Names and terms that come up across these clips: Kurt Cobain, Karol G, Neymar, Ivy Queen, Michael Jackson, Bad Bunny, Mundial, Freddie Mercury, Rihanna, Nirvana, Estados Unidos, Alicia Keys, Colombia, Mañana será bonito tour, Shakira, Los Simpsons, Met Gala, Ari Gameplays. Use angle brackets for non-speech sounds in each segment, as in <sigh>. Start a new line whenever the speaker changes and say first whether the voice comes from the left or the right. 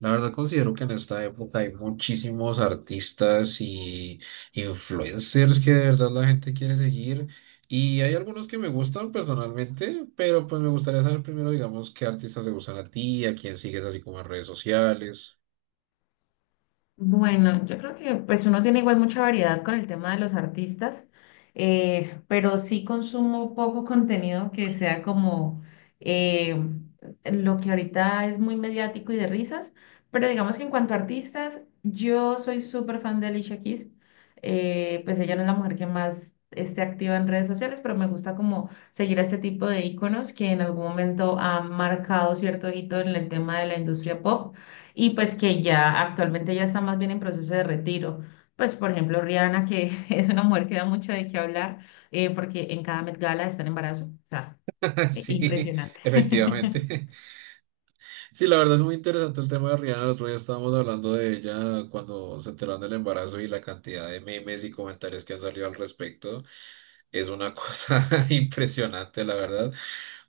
right: La verdad considero que en esta época hay muchísimos artistas y influencers que de verdad la gente quiere seguir y hay algunos que me gustan personalmente, pero pues me gustaría saber primero, digamos, qué artistas te gustan a ti, a quién sigues así como en redes sociales.
left: Bueno, yo creo que pues uno tiene igual mucha variedad con el tema de los artistas, pero sí consumo poco contenido que sea como eh, lo que ahorita es muy mediático y de risas, pero digamos que en cuanto a artistas, yo soy súper fan de Alicia Keys. Pues ella no es la mujer que más esté activa en redes sociales, pero me gusta como seguir a este tipo de íconos que en algún momento han marcado cierto hito en el tema de la industria pop y pues que ya actualmente ya está más bien en proceso de retiro. Pues por ejemplo Rihanna, que <laughs> es una mujer que da mucho de qué hablar, porque en cada Met Gala está en embarazo. O sea,
right: <laughs> Sí,
left: impresionante.
right: efectivamente. Sí, la verdad es muy interesante el tema de Rihanna. El otro día estábamos hablando de ella cuando se enteraron del embarazo y la cantidad de memes y comentarios que han salido al respecto. Es una cosa <laughs> impresionante, la verdad.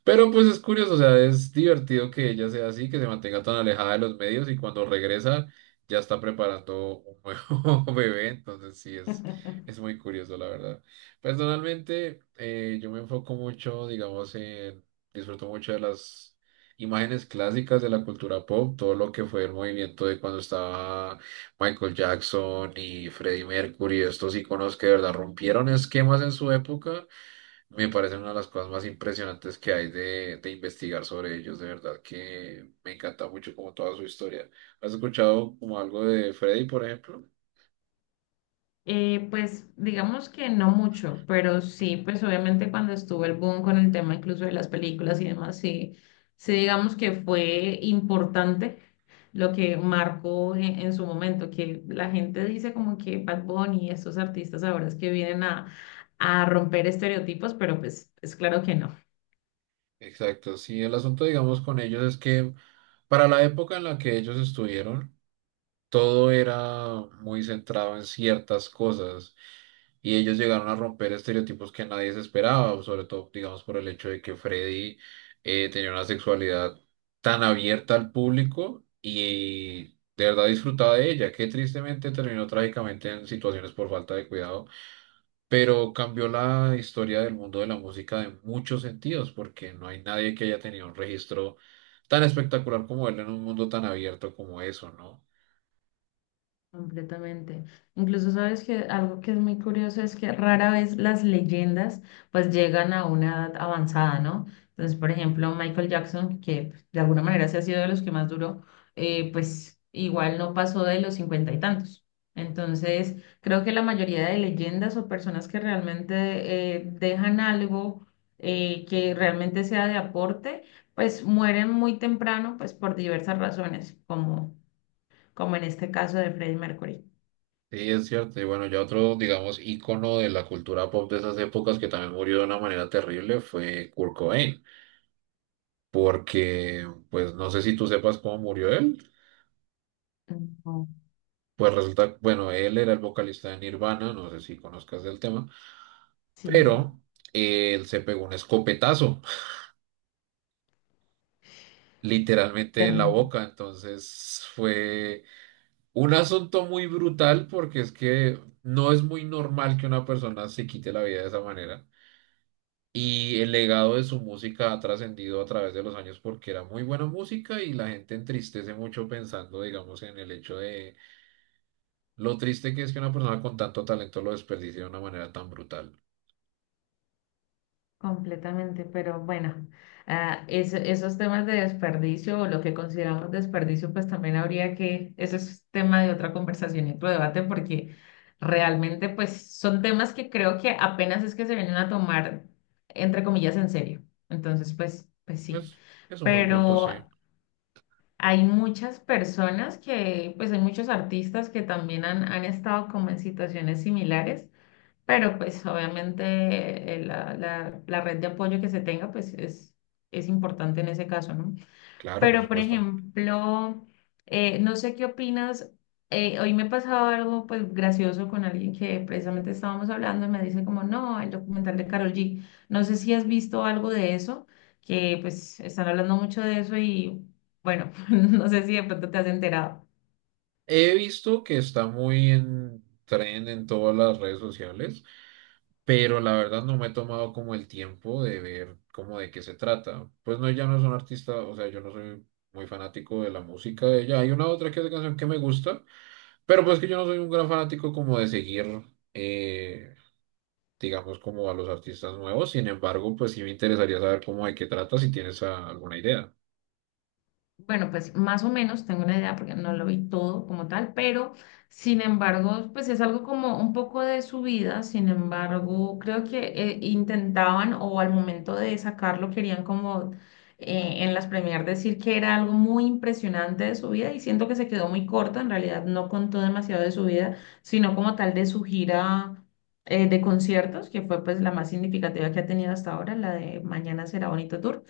right: Pero pues es curioso, o sea, es divertido que ella sea así, que se mantenga tan alejada de los medios y cuando regresa ya está preparando un nuevo <laughs> bebé, entonces sí, es
left: <laughs>
right: muy curioso, la verdad. Personalmente, yo me enfoco mucho, digamos, disfruto mucho de las imágenes clásicas de la cultura pop, todo lo que fue el movimiento de cuando estaba Michael Jackson y Freddie Mercury, estos iconos que de verdad rompieron esquemas en su época, me parecen una de las cosas más impresionantes que hay de investigar sobre ellos. De verdad que me encanta mucho como toda su historia. ¿Has escuchado como algo de Freddie, por ejemplo?
left: Pues digamos que no mucho, pero sí, pues obviamente cuando estuvo el boom con el tema incluso de las películas y demás, sí, sí digamos que fue importante lo que marcó en su momento, que la gente dice como que Bad Bunny y estos artistas ahora es que vienen a romper estereotipos, pero pues es claro que no.
right: Exacto, sí, el asunto, digamos, con ellos es que para la época en la que ellos estuvieron, todo era muy centrado en ciertas cosas. Y ellos llegaron a romper estereotipos que nadie se esperaba, sobre todo, digamos, por el hecho de que Freddy tenía una sexualidad tan abierta al público y de verdad disfrutaba de ella, que tristemente terminó trágicamente en situaciones por falta de cuidado, pero cambió la historia del mundo de la música de muchos sentidos, porque no hay nadie que haya tenido un registro tan espectacular como él en un mundo tan abierto como eso, ¿no?
left: Completamente. Incluso sabes que algo que es muy curioso es que rara vez las leyendas pues llegan a una edad avanzada, ¿no? Entonces, por ejemplo, Michael Jackson, que pues, de alguna manera se ha sido de los que más duró, pues igual no pasó de los cincuenta y tantos. Entonces, creo que la mayoría de leyendas o personas que realmente dejan algo que realmente sea de aporte, pues mueren muy temprano, pues por diversas razones, como, como en este caso de Freddie Mercury.
right: Sí, es cierto. Y bueno, ya otro, digamos, ícono de la cultura pop de esas épocas que también murió de una manera terrible fue Kurt Cobain, porque, pues, no sé si tú sepas cómo murió él.
left: Ujú.
right: Pues resulta, bueno, él era el vocalista de Nirvana, no sé si conozcas el tema,
left: Sí,
right: pero él se pegó un escopetazo, <laughs> literalmente en la
left: terrible,
right: boca. Entonces fue un asunto muy brutal porque es que no es muy normal que una persona se quite la vida de esa manera. Y el legado de su música ha trascendido a través de los años porque era muy buena música y la gente entristece mucho pensando, digamos, en el hecho de lo triste que es que una persona con tanto talento lo desperdicie de una manera tan brutal.
left: completamente, pero bueno, ah, esos temas de desperdicio o lo que consideramos desperdicio, pues también habría que, eso es tema de otra conversación y otro debate, porque realmente pues son temas que creo que apenas es que se vienen a tomar, entre comillas, en serio. Entonces, pues, pues sí,
right: Es, es un buen punto, sí.
left: pero hay muchas personas que, pues hay muchos artistas que también han, han estado como en situaciones similares. Pero pues obviamente la, la red de apoyo que se tenga pues es importante en ese caso, ¿no?
right: Claro, por
left: Pero por
right: supuesto.
left: ejemplo, no sé qué opinas, hoy me pasaba algo pues gracioso con alguien que precisamente estábamos hablando y me dice como, no, el documental de Karol G, no sé si has visto algo de eso, que pues están hablando mucho de eso y bueno, <laughs> no sé si de pronto te has enterado.
right: He visto que está muy en tren en todas las redes sociales pero la verdad no me he tomado como el tiempo de ver como de qué se trata. Pues no, ella no es un artista, o sea, yo no soy muy fanático de la música de ella. Hay una otra que otra canción que me gusta, pero pues que yo no soy un gran fanático como de seguir, eh, digamos, como a los artistas nuevos. Sin embargo, pues sí me interesaría saber cómo de qué trata, si tienes alguna idea.
left: Bueno, pues más o menos tengo una idea porque no lo vi todo como tal, pero sin embargo, pues es algo como un poco de su vida. Sin embargo, creo que intentaban o al momento de sacarlo querían como en las premiers decir que era algo muy impresionante de su vida y siento que se quedó muy corta, en realidad no contó demasiado de su vida, sino como tal de su gira de conciertos, que fue pues la más significativa que ha tenido hasta ahora, la de Mañana será bonito tour.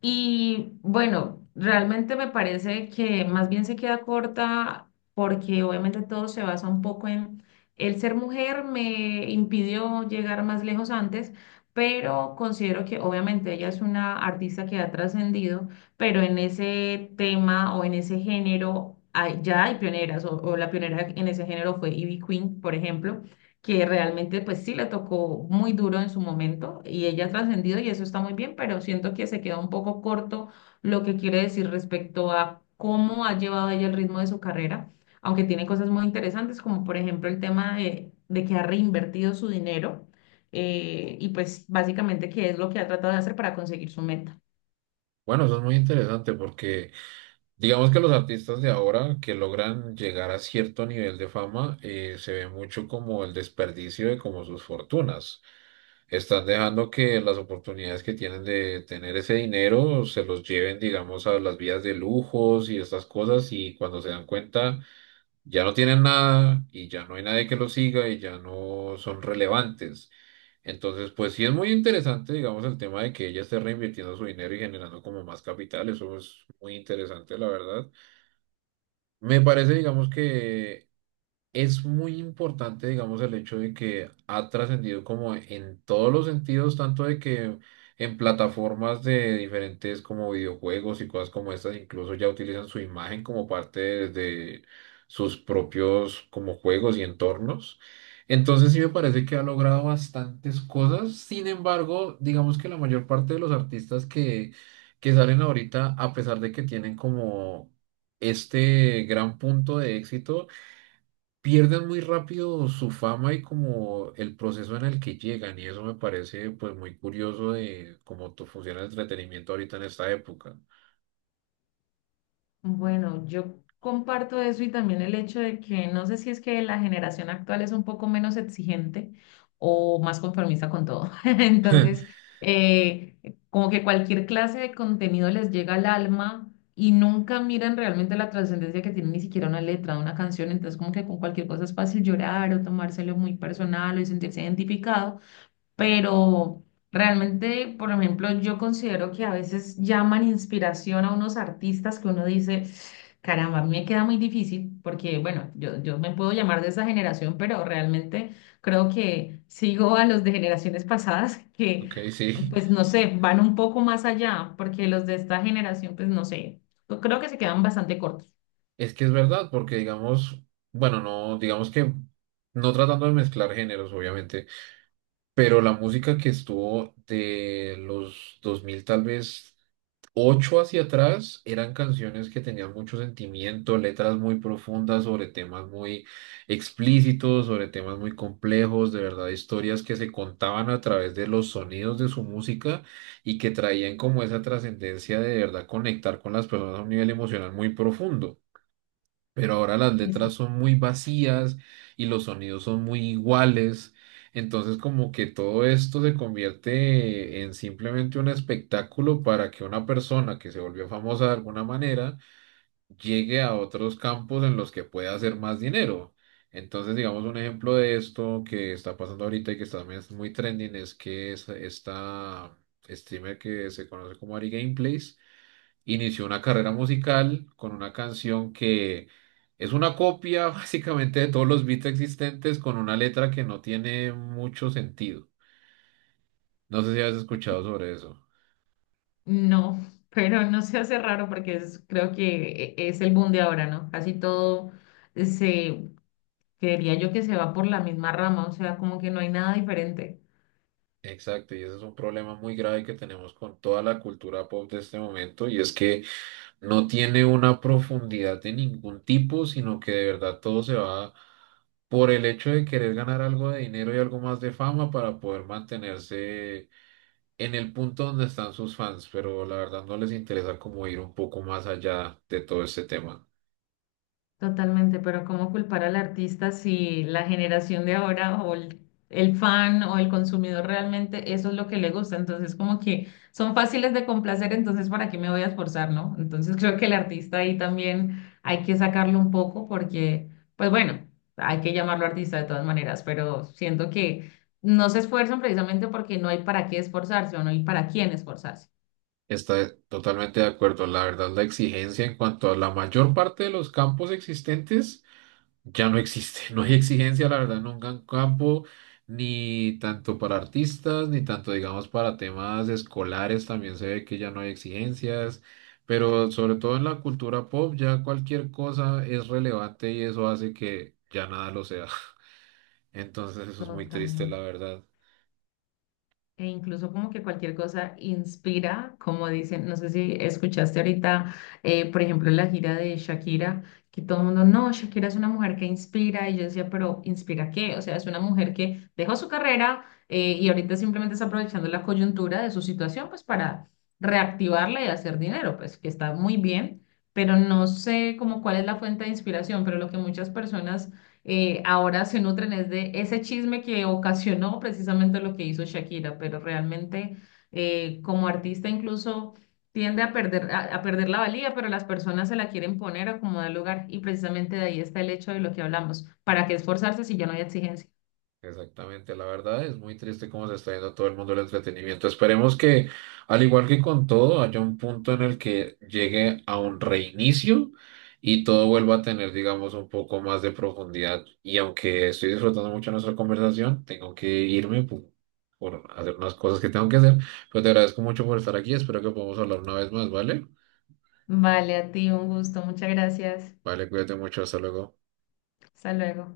left: Y bueno, realmente me parece que más bien se queda corta porque obviamente todo se basa un poco en el ser mujer me impidió llegar más lejos antes, pero considero que obviamente ella es una artista que ha trascendido, pero en ese tema o en ese género ya hay pioneras o la pionera en ese género fue Ivy Queen, por ejemplo, que realmente pues sí le tocó muy duro en su momento y ella ha trascendido y eso está muy bien, pero siento que se queda un poco corto lo que quiere decir respecto a cómo ha llevado ella el ritmo de su carrera, aunque tiene cosas muy interesantes como por ejemplo el tema de que ha reinvertido su dinero y pues básicamente qué es lo que ha tratado de hacer para conseguir su meta.
right: Bueno, eso es muy interesante porque… Digamos que los artistas de ahora que logran llegar a cierto nivel de fama se ve mucho como el desperdicio de como sus fortunas. Están dejando que las oportunidades que tienen de tener ese dinero se los lleven, digamos, a las vías de lujos y estas cosas y cuando se dan cuenta ya no tienen nada y ya no hay nadie que los siga y ya no son relevantes. Entonces, pues sí es muy interesante, digamos, el tema de que ella esté reinvirtiendo su dinero y generando como más capital. Eso es muy interesante, la verdad. Me parece, digamos que es muy importante, digamos, el hecho de que ha trascendido como en todos los sentidos, tanto de que en plataformas de diferentes como videojuegos y cosas como estas, incluso ya utilizan su imagen como parte de sus propios como juegos y entornos. Entonces sí me parece que ha logrado bastantes cosas. Sin embargo, digamos que la mayor parte de los artistas que salen ahorita, a pesar de que tienen como este gran punto de éxito, pierden muy rápido su fama y como el proceso en el que llegan y eso me parece pues muy curioso de cómo funciona el entretenimiento ahorita en esta época.
left: Bueno, yo comparto eso y también el hecho de que no sé si es que la generación actual es un poco menos exigente o más conformista con todo. <laughs> Entonces,
right: <laughs>
left: eh, como que cualquier clase de contenido les llega al alma y nunca miran realmente la trascendencia que tiene ni siquiera una letra de una canción. Entonces, como que con cualquier cosa es fácil llorar o tomárselo muy personal o sentirse identificado, pero... Realmente, por ejemplo, yo considero que a veces llaman inspiración a unos artistas que uno dice, caramba, a mí me queda muy difícil porque, bueno, yo me puedo llamar de esa generación, pero realmente creo que sigo a los de generaciones pasadas <laughs> que,
right: Ok, sí,
left: pues, no sé, van un poco más allá, porque los de esta generación, pues, no sé, yo creo que se quedan bastante cortos.
right: es que es verdad porque digamos, bueno, no, digamos que no tratando de mezclar géneros obviamente, pero la música que estuvo de los 2000 tal vez ocho hacia atrás eran canciones que tenían mucho sentimiento, letras muy profundas sobre temas muy explícitos, sobre temas muy complejos, de verdad, historias que se contaban a través de los sonidos de su música y que traían como esa trascendencia de verdad conectar con las personas a un nivel emocional muy profundo pero ahora las
left: Eso.
right: letras son muy vacías y los sonidos son muy iguales. Entonces como que todo esto se convierte en simplemente un espectáculo para que una persona que se volvió famosa de alguna manera llegue a otros campos en los que pueda hacer más dinero. Entonces, digamos, un ejemplo de esto que está pasando ahorita y que está- también es muy trending es que es esta streamer que se conoce como Ari Gameplays inició una carrera musical con una canción que es una copia <laughs> básicamente de todos los beats existentes con una letra que no tiene mucho sentido. No sé si has escuchado sobre eso.
left: No, <laughs> pero no se hace raro porque es, creo que es el boom de ahora, ¿no? Casi todo se, creería yo que se va por la misma rama, o sea, como que no hay nada diferente.
right: Exacto, y ese es un problema muy grave que tenemos con toda la cultura pop de este momento, y es que no tiene una profundidad de ningún tipo, sino que de verdad todo se va por el hecho de querer ganar algo de dinero y algo más de fama para poder mantenerse en el punto donde están sus fans, pero la verdad no les interesa como ir un poco más allá de todo este tema.
left: Totalmente, pero ¿cómo culpar al artista si la generación de ahora o el fan o el consumidor realmente eso es lo que le gusta? Entonces, como que son fáciles de complacer, entonces ¿para qué me voy a esforzar, no? Entonces, <laughs> creo que el artista ahí también hay que sacarlo un poco porque, pues bueno, hay que llamarlo artista de todas maneras, pero siento que no se esfuerzan precisamente porque no hay para qué esforzarse o no hay para quién esforzarse.
right: Está totalmente de acuerdo. La verdad, la exigencia en cuanto a la mayor parte de los campos existentes ya no existe. <laughs> No hay exigencia, la verdad, en un gran campo, ni tanto para artistas, ni tanto, digamos, para temas escolares. También se ve que ya no hay exigencias. Pero sobre todo en la cultura pop, ya cualquier cosa es relevante y eso hace que ya nada lo sea. <laughs> Entonces eso es muy triste,
left: Totalmente.
right: la verdad.
left: E incluso como que cualquier cosa inspira, como dicen, no sé si escuchaste ahorita, por ejemplo, la gira de Shakira, que todo el mundo, no, Shakira es una mujer que inspira, y yo decía, pero ¿inspira qué? O sea, es una mujer que dejó su carrera y ahorita simplemente está aprovechando la coyuntura de su situación, pues para reactivarla y hacer dinero, pues que está muy bien, pero no sé como cuál es la fuente de inspiración, pero lo que muchas personas ahora se nutren es de ese chisme que ocasionó precisamente lo que hizo Shakira, pero realmente como artista incluso tiende a perder la valía, pero las personas se la quieren poner a como da lugar y precisamente de ahí está el hecho de lo que hablamos. ¿Para qué esforzarse si ya no hay exigencia?
right: Exactamente, la verdad es muy triste cómo se está yendo todo el mundo del entretenimiento. Esperemos que, al igual que con todo, haya un punto en el que llegue a un reinicio y todo vuelva a tener, digamos, un poco más de profundidad. Y aunque estoy disfrutando mucho nuestra conversación, tengo que irme por hacer unas cosas que tengo que hacer. Pero te agradezco mucho por estar aquí. Espero que podamos hablar una vez más, ¿vale?
left: Vale, a ti un gusto, muchas gracias.
right: Vale, cuídate mucho. Hasta luego.
left: Hasta luego.